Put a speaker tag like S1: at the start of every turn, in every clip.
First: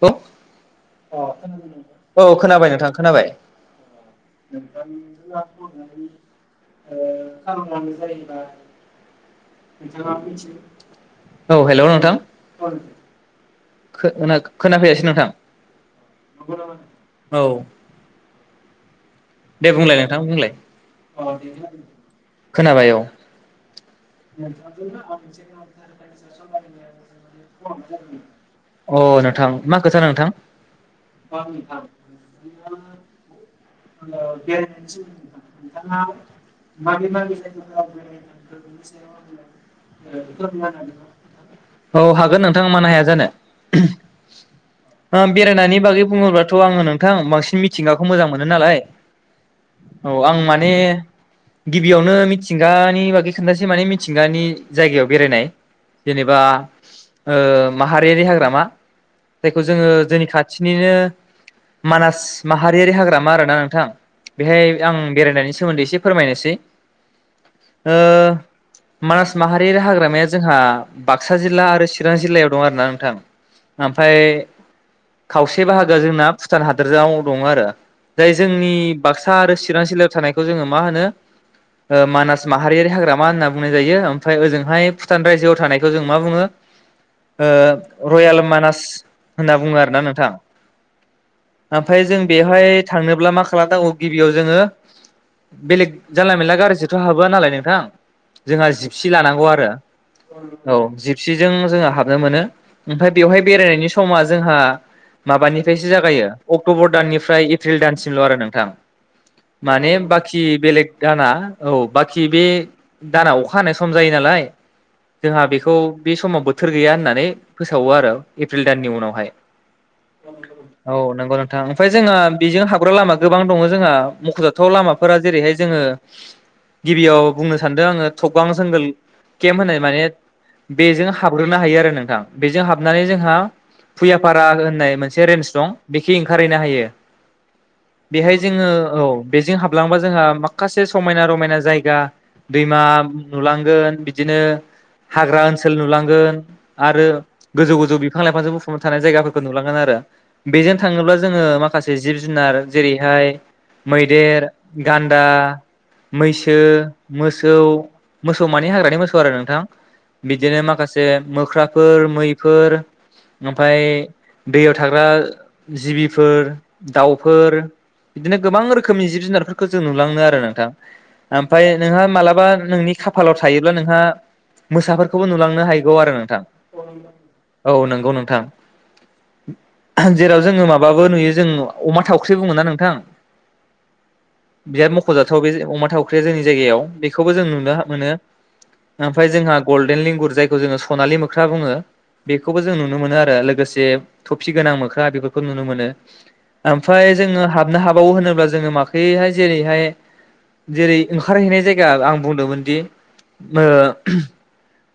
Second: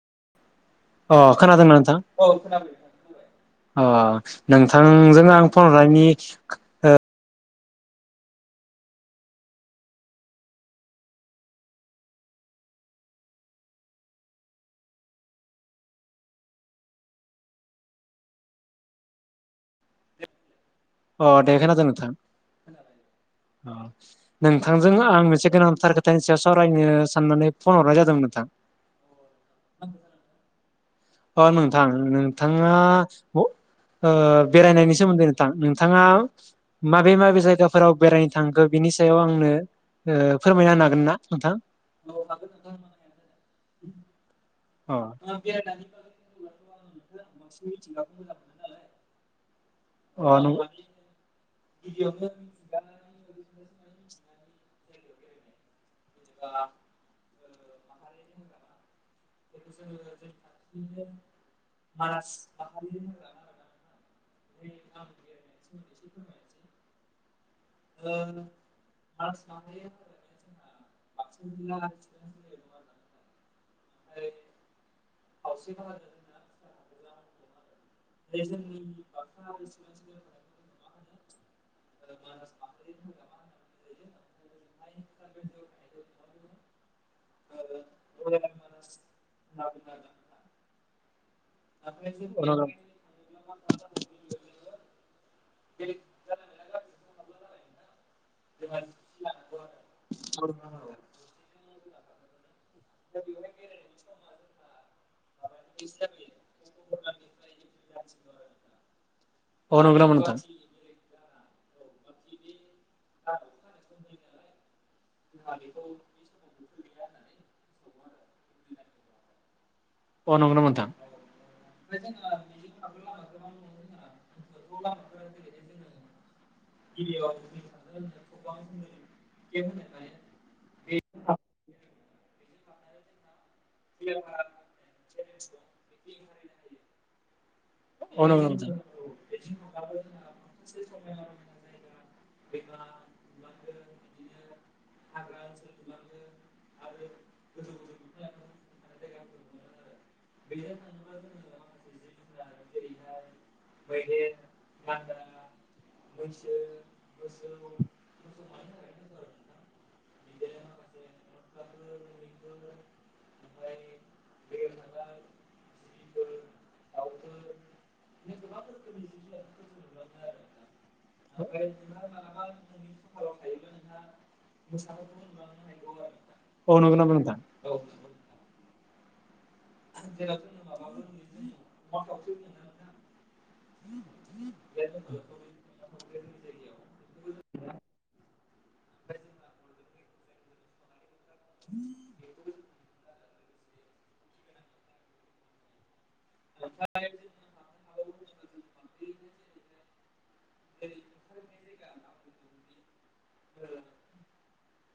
S1: औ
S2: अ खोनादों ना
S1: औ
S2: नोंथां?
S1: खोनाबाय नोंथां खोनाबाय
S2: अ' नोंथांजों आं फन हरनायनि ओ
S1: औ हेलौ नोंथां। खोना खो खोनाफैयासै नोंथां औ दे बुंलाय नोंथां बुंलाय?
S2: अ दे खोनादों नोंथां
S1: खोनाबाय औ।
S2: नोंथांजों आं मोनसे गोनांथार खोथानि सायाव सावरायनो साननानै फन हरनाय जादोंमोन नोंथां।
S1: अ नोंथां मा खोथा नोंथां
S2: अ नोंथां नोंथाङा अ' ओ बेरायनायनि सोमोन्दै नोंथां। थाङा माबे माबे जायगाफोराव बेरायनो थांखो बिनि सायाव आंनो ओ फोरमायना होनो हागोन ना
S1: औ हागोन नोंथाङा मानो हाया जानो।
S2: नोंथां अ
S1: ओ बेरायनायनि बागै बुङोब्लाथ' आङो नोंथां बांसिन मिथिंगाखौ मोजां मोनो नालाय औ आं
S2: अ नंगौ
S1: माने गिबियावनो मिथिंगानि बागै खोन्थासि सै माने मिथिंगानि जायगायाव बेरायनाय जेनेबा ओ माहारियारि हाग्रामा जायखौ जोङो जोंनि खाथिनिनो मानास माहारियारि हाग्रामा आरोना नोंथां। बेहाय आं बेरायनायनि सोमोन्दै एसे फोरमायनोसै। ओ मानास माहारियारि हाग्रामाया जोंहा बाक्सा जिल्ला आरो चिरां जिल्लायाव दं आरोना नोंथां। ओमफाय खावसे बाहागोआ जोंना भुटान हादोराव दङ आरो जाय जोंनि बाक्सा आरो चिरां जिल्लायाव थानायखौ जोङो मा होनो मानास माहारियारि हाग्रामा होनना बुंनाय जायो। ओमफ्राय ओजोंहाय भुटान रायजोआव थानायखौ जों मा बुङो ओ रयल मानास होनना बुङो आरोना नोंथां। ओमफ्राय जों बेवहाय थांनोब्ला मा खालामनांगौ गिबियाव जोङो बेलेग जानला मेनला गारिजोंथ' हाबहोआ नालाय नोंथां? जोंहा जिपसि लानांगौ आरो औ जिपसिजों जोङो हाब नो मोनो। ओमफ्राय बेवहाय बेरायनायनि समा जोंहा माबानिफ्रायसो जागायो अक्ट'बर दाननिफ्राय एप्रिल दानसिमल' आरो नोंथां
S2: अ
S1: माने
S2: नंगौ नामा नोंथां
S1: बाखि बेलेग दाना औ बाखि बे दाना अखा हानाय सम जायो। नालाय जोंहा बेखौ बे समाव बोथोर गैया होननानै फो सावो आरो एप्रिल दाननि उनावहाय।
S2: अ नंगौ नामा
S1: औ
S2: नोंथां
S1: नंगौ नोंथां ओमफ्राय जोंहा बेजों हाबग्रा लामा गोबां दङ जोंहा मख'जाथाव लामाफोरा जेरैहाय जोङो गिबियाव बुंनो आङो थबगां जोंगोल केम्प होननाय माने बेजों हाबग्रोनो हायो आरो नोंथां। बेजों हाबनानै जोंहा फुयाफारा होननाय मोनसे रेन्स दं बेखि ओंखारहैनो हायो। बेहाय जोङो औ बेजों हाबलांबा जोंहा माखासे समायना रमायना जायगा दैमा नुलांगोन बिदिनो हाग्रा ओनसोल नुलांगोन आरो गोजौ गोजौ बिफां लाइफांजों बुफुंनो थानाय जायगाफोरखौ नुलांगोन आरो बेजों थाङोब्ला जोङो माखासे जिब जुनार जेरैहाय मैदेर, गान्दा, मैसो मोसौ मोसौ मानि हाग्रानि मोसौ आरो नोंथां बिदिनो माखासे मोख्राफोर मैफोर ओमफफ्राय दैयाव थाग्रा जिबिफोर दाउफोर बिदिनो गोबां रोखोमनि जिब जुनारफोरखौ जों नुलांनो आरो नोंथां। ओमफ्राय नोंहा मालाबा नोंनि खाफालाव थायोब्ला नोंहा मोसाफोरखौबो नुलांनो हायगौ आरो नोंथां औ नंगौ नोंथां। जेराव जोङो माबाबो नुयो जों अमा थावख्रि बुङो नोंथां? बिराद मख'जाथाव बे अमा थावख्रिया जोंनि जायगायाव बेखौबो जों नुनो मोनो ओमफ्राय जोंसा गलदेन लें गुर जोङो जायखौ सनालि मो ख्रा बुङो बेखौबो जों नुनो मोनो आरो। ओ लोगोसे थफि गोनां मोख्रा बेफोरखौ नुनो मोनो। ओमफ्राय जोङो हाबनो हाबावो होनोब्ला जोङो माखैहाय जेरैहाय जेरै ओंखार हैनाय जायगा आं बुंदोंमोनदि ओ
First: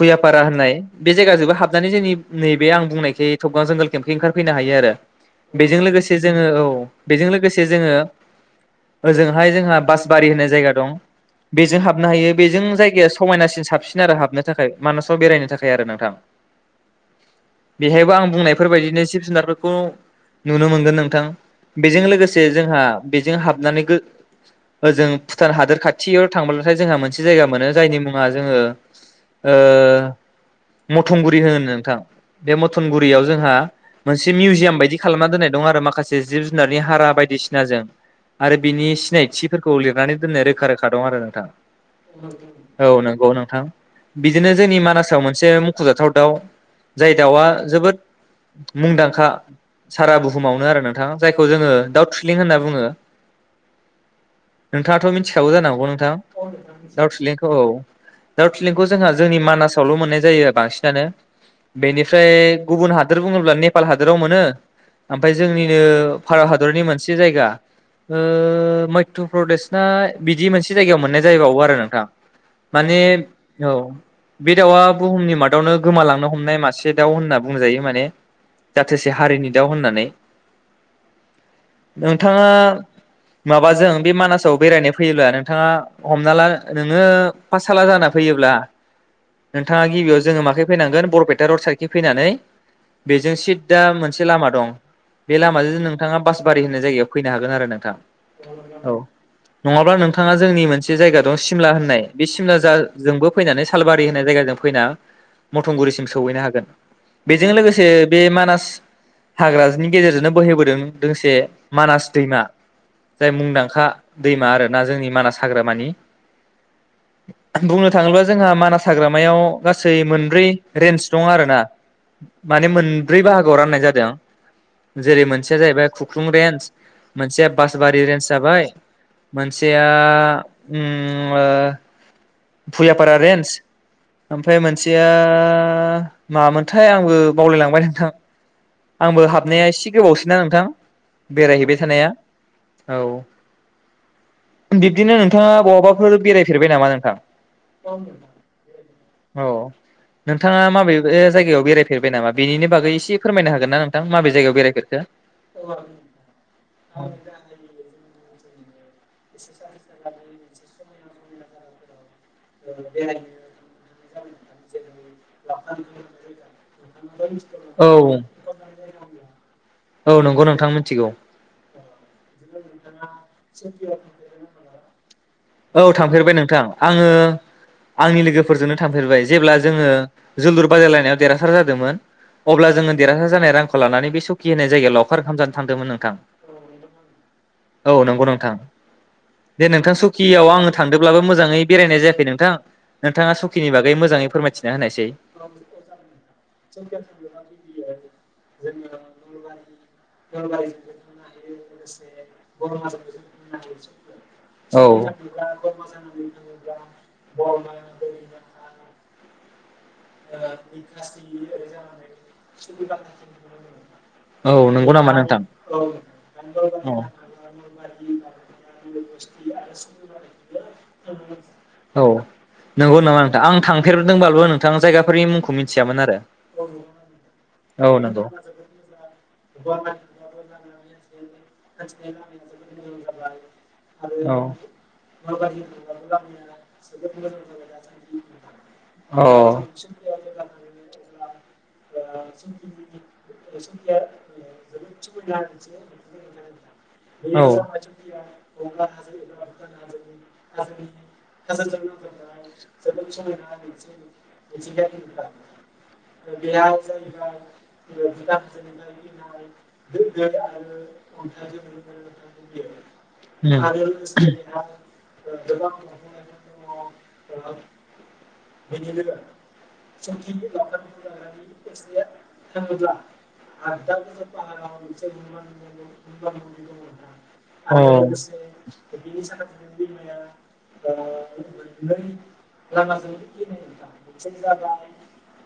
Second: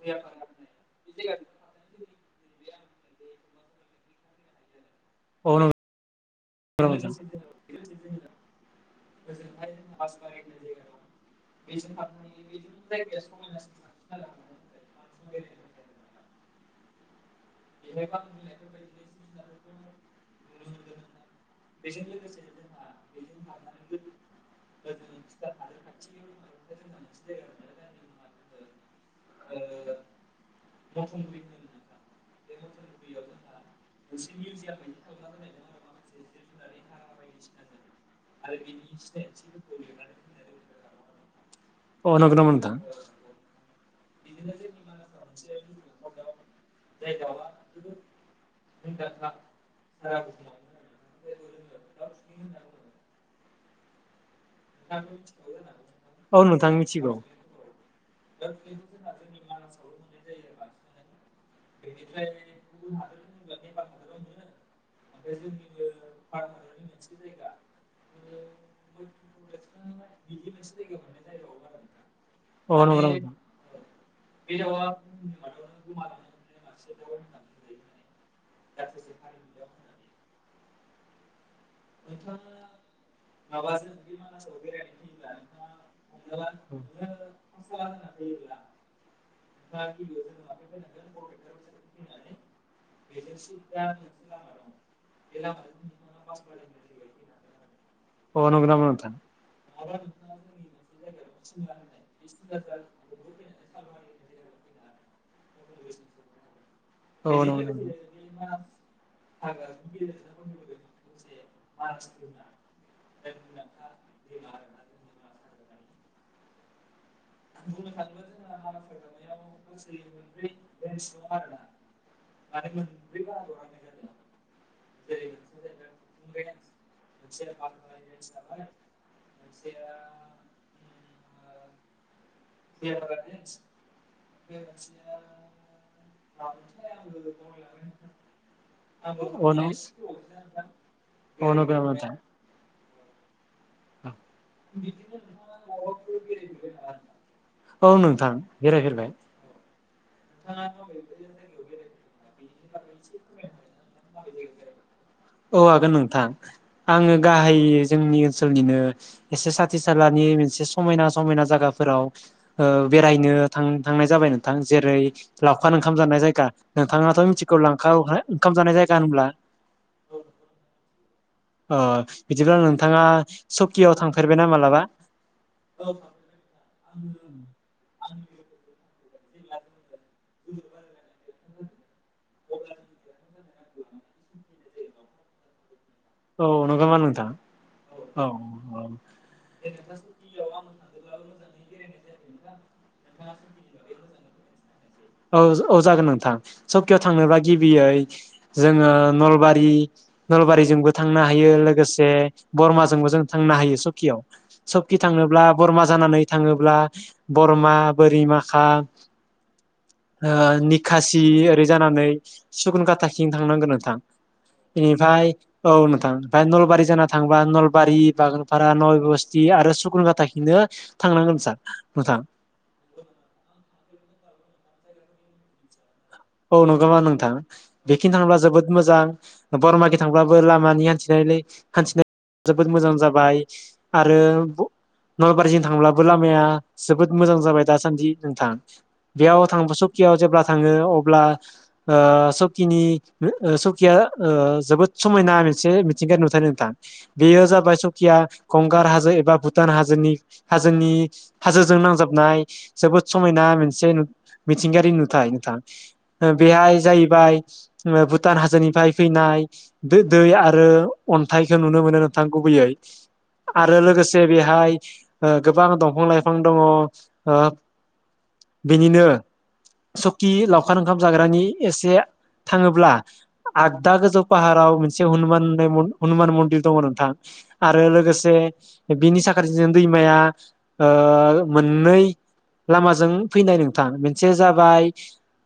S1: फुया फारा होननाय बे जायगाजोंबो हाबननै जोंनि बे आं बुंनायखै थबगां जोंगोल केम्पखौ ओंखारफैनो हायो आरो। बेजों लोगोसे जोंङो औ
S2: नंगौ नामा
S1: बेजों लोगोसे
S2: नोंथां
S1: जोंङो ओजोंहाय जोंहा बासबारि होननाय जायगा दं। बेजों हाबनो हायो बेजों जायगाया समायनासिन साबसिन आरो हाबनो थाखाय मानासाव बेरायनो थाखाय आरो नोंथां बेहायबो आं बुंनायफोरबायदिनो जुनारफोरखौ नुनो मोनगोन नोंथां बेजों लोगोसे जोंहा बेजों हाबनानै ओ जों भुटान हादोर खाथि खाथियाव थांब्लाथाय जोंहा मोनसे जायगा मोनो जायनि मुङा जोंङो ओ मथंगुरि होनो नोंथां। बे मथनगुरियाव जोंहा मोनसे मिउजियाम बायदि खालामना दोननाय दं आरो माखासे जिब जुनारनि हारा बायदिसिनाजों आरो बिनि सिनायथिफोरखौ लिरनानै दोननाय रोखा रोखा आरो नोंथां औ नंगौ नोंथां बिदिनो जोंनि मानासाव मोनसे मुख'जाथाव दाउ जाय दाउआ जोबोद मुंदांखा सारा बुहुमावनो आरो नोंथाङा जायखौ जोंङो दाउ थ्रिलिं होनना बुंङो। नोंथाङाथ मिथिखागौ जानांगौ थां
S2: औ नंगौ नामा नोंथां औ नंगौ नामा नोंथां औ नोंथां
S1: दाउ
S2: मिथिगौ
S1: थलेंखौ औ दाउ थिलेंखौ जोंहा जोंनि मानासावल मोननाय जायो बांसिनानो। बेनिफ्राय गुबुन हादोर बुंङोब्ला नेपाल हादोराव मोनो ओमफ्राय जोंनिनो भारत हादरनि मोनसे जायगा मध्य प्रदेशना बिदि मोनसे जायगायाव मोनना जायैबावो आरो नोंथां
S2: औ नंगौ
S1: माने
S2: नामा
S1: औ [unintelligible] बे दाउआ बुहुमनि मादावनो गोमालांनो हमनाय मासे दाउ होनना बुंजायो माने। जाथेसे हारिनि दाउ होननानै। नोंथांङा माबाजों बे
S2: नोंथां
S1: मानासाव बेरायनो फैयोब्ला नों थाङा हमना ला नोंङो पाटसाला जाना फैब्ला नोंथाङा गिबियाव जोंङो माखै फैनांगोन बरपेटा रड साइडखै फैनानै बेजों सिददा मोनसे लामा दं बे लामाजों नोंथाङा बास जायगायाव फैनो हागोन आरो नोंथां
S2: अ नंगौ नामा
S1: औ
S2: नोंथां
S1: नंङाब्ला नोंथा थांङा जोंनि मोनसे जायगा दं सिमला होननाय बे सिमला जा जोंबो फैनानै सालबारि होननाय जायगा जों फैनानै [inaudible] मथंगुरिसिम सहैनो हागोन
S2: औ
S1: बेजों
S2: नंगौ अ नंगौ
S1: लोगोसे बे मानास हाग्रानि गेजेरजोंनो बोहैबोदों दोंसे मानास दैमा जाय मुंदांखा दैमा आरोना जोंनि मानास हाग्रामानि बुंनो थांङोब्ला जोंहा मानास हाग्रामायाव गासै मोनब्रै रेन्ज दं आरो ना माने मोनब्रै बाहागोआव राननाय जादों जेरै मोनसेया जाहैबाय खुख्लुं रेन्ज मोनसेया बासबारि रेन्ज जाबाय मोनसे आ उम ओ भुयापारा रेन्ज ओमफ्राय मोनसेया मामोनथाय आंबो बावलायलांबाय नोंथां
S2: औ
S1: आंबो
S2: नंगौ
S1: हाबनाया एसे गोबावसैना नोंथां बेरायहैबाय
S2: नामा
S1: थानाया।
S2: नोंथां
S1: औ बिब्दिनो नोंथाङा बहाबाफोर बेरायफेरबाय नामा नोंथां?
S2: औ नोंथां बेरायफेरबाय
S1: औ नोंथाङा माबे जायगायाव बेरायफेरबाय नामा? बेनि बागै एसे फोरमायनो हागोन ना नोंथां माबे जायगायाव बेरायफेरखो?
S2: औ हागोन नोंथां आङो गाहाय जोंनि ओनसोल बिदिनो एसे साथि सलानि मोनसे समायना समायना जागाफोराव ओ बेरायनो थां-थांनाय जाबाय नोंथां। जेरै लावखार ओंखाम जानाय जायगा नोंथाङाथ' मिथिगौ लांखा
S1: औ
S2: ओंखाम जानाय जायगा होनब्ला?
S1: औ नंगौ नोंथां मिथिगौ
S2: अ बिदिब्ला नोंथाङा सकियाव थांफेरबायना मालाबा?
S1: औ थांफेरबाय नोंथां आङो आंनि लोगोफोरजोंनो थांफेरबाय जेब्ला जोङो जोलुर बादायलायनायाव देरहासार जादोंमोन अब्ला जोङो देरहासार जानाय रां खौ लानानै बे सखि होनाय जायगायाव लावखार ओामजानो थांदोंमोन नों
S2: औ नोंगौ मा नोंथां औ
S1: सकि आव आङो थांदोंब्लाबो मोजाङै बेरायनाय जायाखै नोंथां। नोंथाङा सुखिनि बागै मोजाङै फोरमायथि
S2: औ औ जागोन नोंथां सकियाव थांनोब्ला गिबियै जोङो नलबारि नलबारिजोंबो थांनो हायो लोगोसे बरमाजोंबो जों थांनो हायो सकियाव स
S1: औ
S2: सखि थांनोब्ला बरमा जानानै थाङोब्ला बरमा बोरि माखा ओ निखासि ओरै जानानै सुकुनकाताखं थांनांगोन नोंथां।
S1: औ नंगौ नामा
S2: बेनिफ्राय
S1: नोंथां?
S2: औ नोंथां ओमफ्राय नलबारि जाना थांबा नलबारि बागानफारा नय बस्थि आरो सुकुनकाताखंनो थांनांगोन नों सार
S1: औ
S2: नोंथां।
S1: नंगौ नामा नोंथां आं थांफेरदोंबाबो नोंथां जायगाफोरनि मुंखौ मिन्थियामोन आरो
S2: औ नंगौमा नोंथां
S1: औ
S2: बेखिनिनो
S1: नंगौ।
S2: थांब्ला जोबोद मोजां बरमकि थांब्लाबो लामानि हान्थिनायलै हान्थिनाय जोबोद मोजां जाबाय आरो नलबारिजों थांब्लाबो लामाया जोबोद मोजां जाबाय दासान्दि नोंथां
S1: औ
S2: बेयाव थां सकियाव जेब्ला थाङो अ ब्ला ओ सकिनि ओ सकिया जोबोद समायना मोनसे मिथिंगायारि नुथाय नोंथां। बेयो जाबाय सकिया गंगार हाजो
S1: औ
S2: एबा भुटान हाजोनि हाजोनि हाजोजों नांजाबनाय जोबोद समायना मोनसे मिथिंगायारि नुथाय नोंथां। ओ बेहाय जाहैबाय ओ भुटान हाजोनिफ्राय फैनाय दो-दै आरो अन्थाइखौ नुनो मोनो नोंथां गुबैयै आरो लोगोसे बेहाय ओ गोबां दंफां लाइफां दङ ओ बेनिनो सकि लाव जाग्रानि एसे थाङोब्ला आगदा गोजौ फाहाराव मोनसे हुमान होननाय हनुमान मन्दिर दङ नोंथां आरो लोगोसे बिनि साखाजों दैमाया ओ मोननै लामाजों फैनाय नोंथां मोनसे जाबाय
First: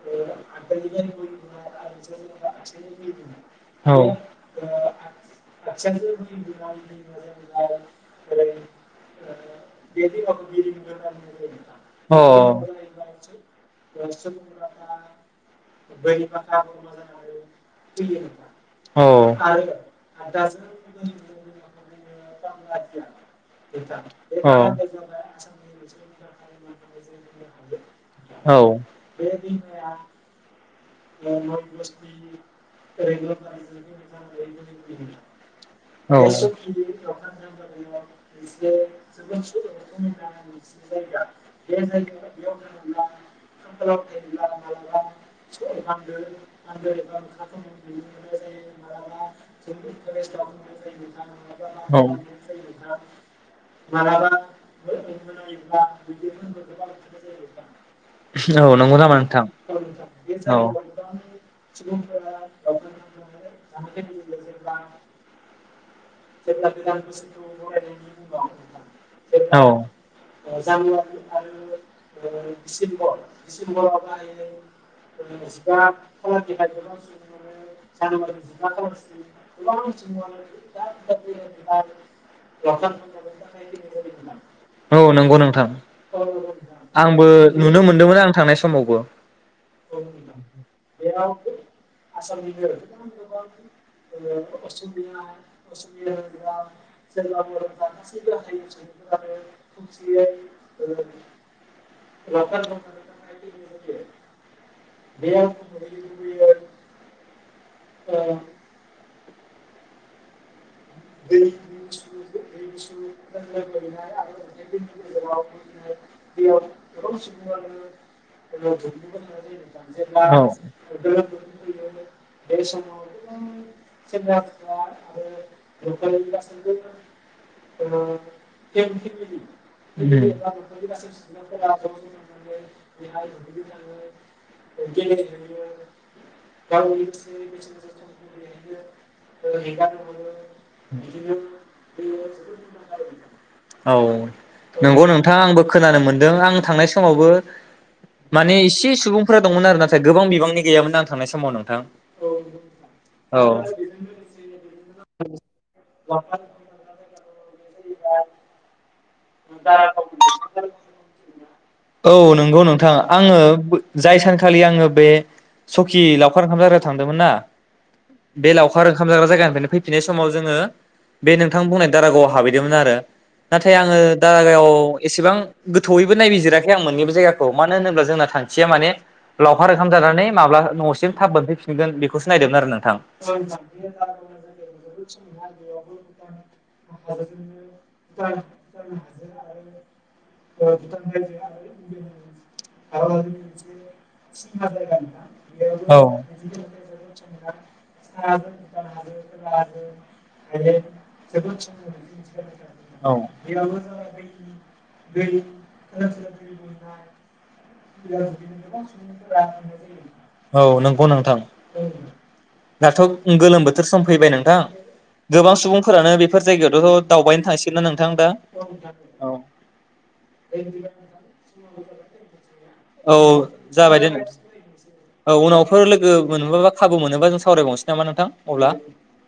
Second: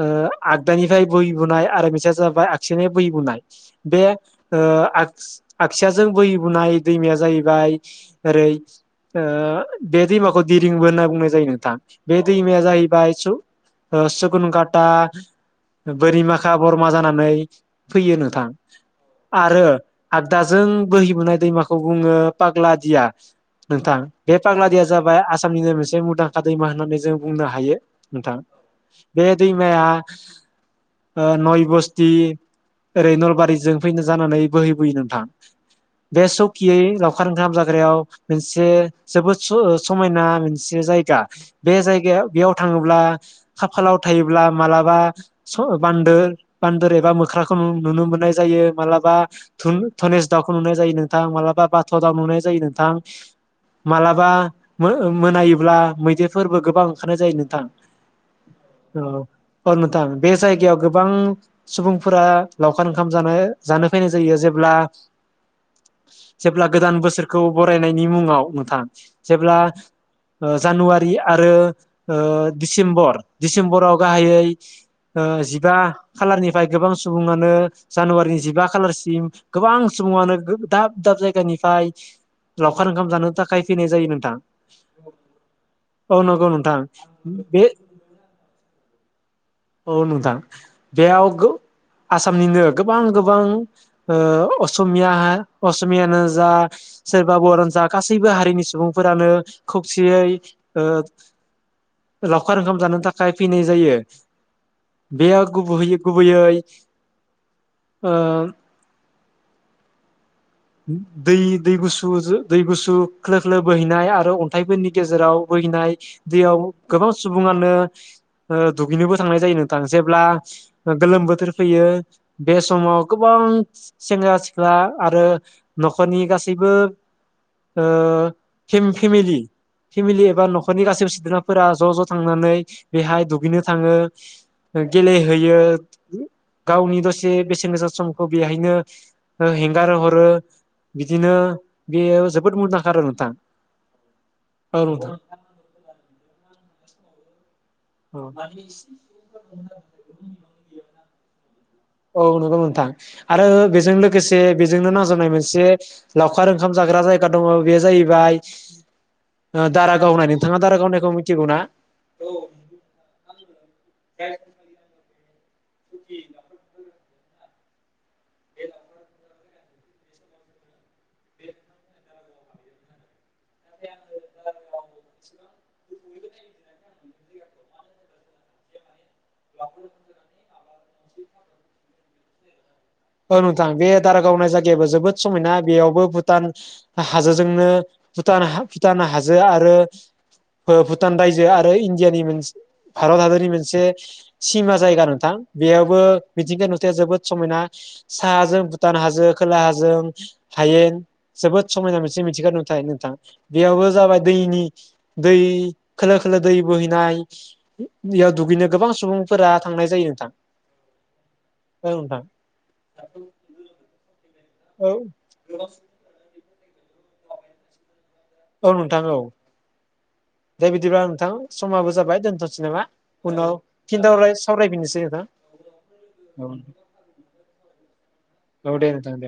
S2: ओ आगदानिफ्राय बोहैबोनाय आरो मोनसेया जाबाय आगसिनि बोहैबोनाय। बे ओ आगस आगसियाजों बोहैबोनाय दैमाया जाहैबाय ओरै ओ बे दैमाखौ दिरिंबो होनना बुंनाय जायो नोंथां। बे दैमाया जाहैबाय सु ओ गुनगाट [unintelligible] बोरिमाखा बरमा जानानै फैयो नोंथां आरो आगदाजों बोहैबोनाय दैमाखौ बुङो पाग्लादिया नोंथां। बे पाग्लादिया जाबाय आसामनिनो मोनसे मुंदांखा दैमा होननानै जों बुंनो हायो नोंथां। बे दैमाया नय बस्थि ओरै नलबारिजों फैनो जानानै बोहैबोयो नोंथां। बे सकियै लावखार ओंखाम जाग्रायाव मोनसे जोबोद स-समायना मोनसे जायगा। बे जायगायाव बेयाव थाङोब्ला खाफालाव थायोब्ला मालाबा स बान्दोर बान्दोर एबा मोख्राखौ नु- नुनो मोननाय जायो। मालाबा धुन धनेस दाउखौ नुनाय जायो नोंथां मालाबा बाथ' दाउ नुनाय जायो नोंथां। मालाबा मो ओ मोनायोब्ला मैदेरफोरबो गोबां ओंखारनाय जायो नोंथां।
S1: नोंथां नङाब्ला लामायाव मोननाय जायो नोंथां औ नंगौ नामा नोंथां
S2: औ अ नोंथां। बे जायगायाव गोबां सुबुंफोरा लावखार ओंखाम जानो जानो फायनाय जायो। जेब्ला जेब्ला गोदान बोसोरखौ बरायनायनि मुङाव नोंथां। जेब्ला
S1: औ
S2: ओ जानुवारि आरो ओ दिसेम्बर दिसेम्बराव गाहायै ओ जिबा खालारनिफ्राय गोबां सुबुङानो जानुवारिनि जिबा खालारसिम गोबां सुबुङानो गो दाब दाब जायगानिफ्राय लावखार ओंखाम जानो थाखाय फैनाय जायो नोंथां।
S1: औ नंगौ नोंथां
S2: औ नंगौ नोंथां।
S1: आंबो
S2: बे
S1: नुनो मोनदोंमोन आं थांनाय समावबो
S2: औ नोंथां। बेयाव गो आसामनिनो गोबां गोबां ओ असमिया अस मियानो जा सोरबा बर'आनो जा गासैबो हारिनि सुबुंफोरानो खौसेयै ओ लावखार ओंखाम जानो था थाखाय फैनाय जायो बेयाव गुबैयै गुबैयै ओ दै दै गुसु दै गुसु खोलो खोलो बोहैनाय आरो अन्थाइफोरनि गेजेराव बोहैनाय दैयाव गोबां सुबुङानो ओ दुगैनोबो थांनाय जायो नोंथां जेब्ला गोलोम बोथोर फैयो बे समाव गोबां सेंग्रा सिख्ला आरो न'खरनि गासैबो ओ फेम फेमिलि। फेमिलि एबा न'खरनि गासैबो सोद्राफोरा ज' ज' थांनानै बेहाय दुगैनो थाङो, गेलेहैयो, गावनि दसे बेसेन गोसा समखौ बेहायनो हेंगार हरो। बिदिनो बेयो जोबोद मुंदांखा आरो नोंथां
S1: औ
S2: औ
S1: नंगौ
S2: औ
S1: नोंथां आंबो खोनानो मोनदों आं थांनाय स समावबो
S2: औ। औ
S1: माने एसे सुबुंफोरा दंमोन आरो नाथाय गोबां बिबांनि गैयामोन आं थांनाय समाव नोंथां
S2: नंगौ नोंथां
S1: औ
S2: आरो बेजों लोगोसे बेजोंनो नांजाबनाय मोनसे लावखार ओंखाम जाग्रा जायगा दङ' बे जाहैबाय दारागाव होननाय नोंथाङा दारागाव होननायखौ मिथिगौ ना?
S1: औ नंगौ नों आङो जाय सानखालि आङो बे सकि लावखार ओंखाम जानो थांदोंमोन ना। बे लावखार ओंखाम जाग्रा जायगानिफ्रायनो फैफिननाय समाव जोङो बे नोंथां बुंनायनि दारागावआव हाबैदोंमोन आरो। नाथाय आङो दारागायाव एसेबां गोथौयैबो नायबिजिराख आं मोननैबो बे जायगाखौ मानो होनोब्ला जोंना थांखिया माने लावखार ओंखाम जानानै माब्ला न'सिम थाब मोनफैफिनगोन बेखौसो नायदोंमोन आरो नों
S2: औ नोंथां बे दारागावनाय जायगायाबो जोबोद समायना बेयावबो भुटान हाजोजोंनो भुटान हा भुटान हाजो आरो ओ भुटान रायजो आरो इण्डियानि मोनस भारत हादरनि मोनसे सिमा जायगा नोंथां बेयावबो मिथिंगाया नुथाया जोबोद समायना। साहाजों भुटान हाजो खोलाहाजों हायेन जोबोद समायना मोनसे मिथिंगा नुथाय
S1: औ
S2: नोंथां बेयावबो जाबाय दैनि दै खोलो खोलो दै बोहैनाय। उम दैयाव दुगैनो गोबां सुबुंफोरा थांनाय जायो नोंथां
S1: औ नंगौ नोंथां
S2: औ नोंथां।
S1: दाथ' गोलोम बोथोर सम फैबाय। नोंथां
S2: औ
S1: गोबां सुबुंफोरानो बे फोर जायगायावथ' दावबायनो थांसिगोनना नों
S2: औ नोंथां औ दे बिदिब्ला नोंथां समाबो जाबाय दोनथ'।
S1: औ जाबाय दे
S2: सावरायफिननोसै नोंथां
S1: औ उनावफोर लोगो मोनबा बा खाबु मोनोबा जों सावरायबावनोसै नामा नोंथां अब्ला
S2: औ दे नोंथां दे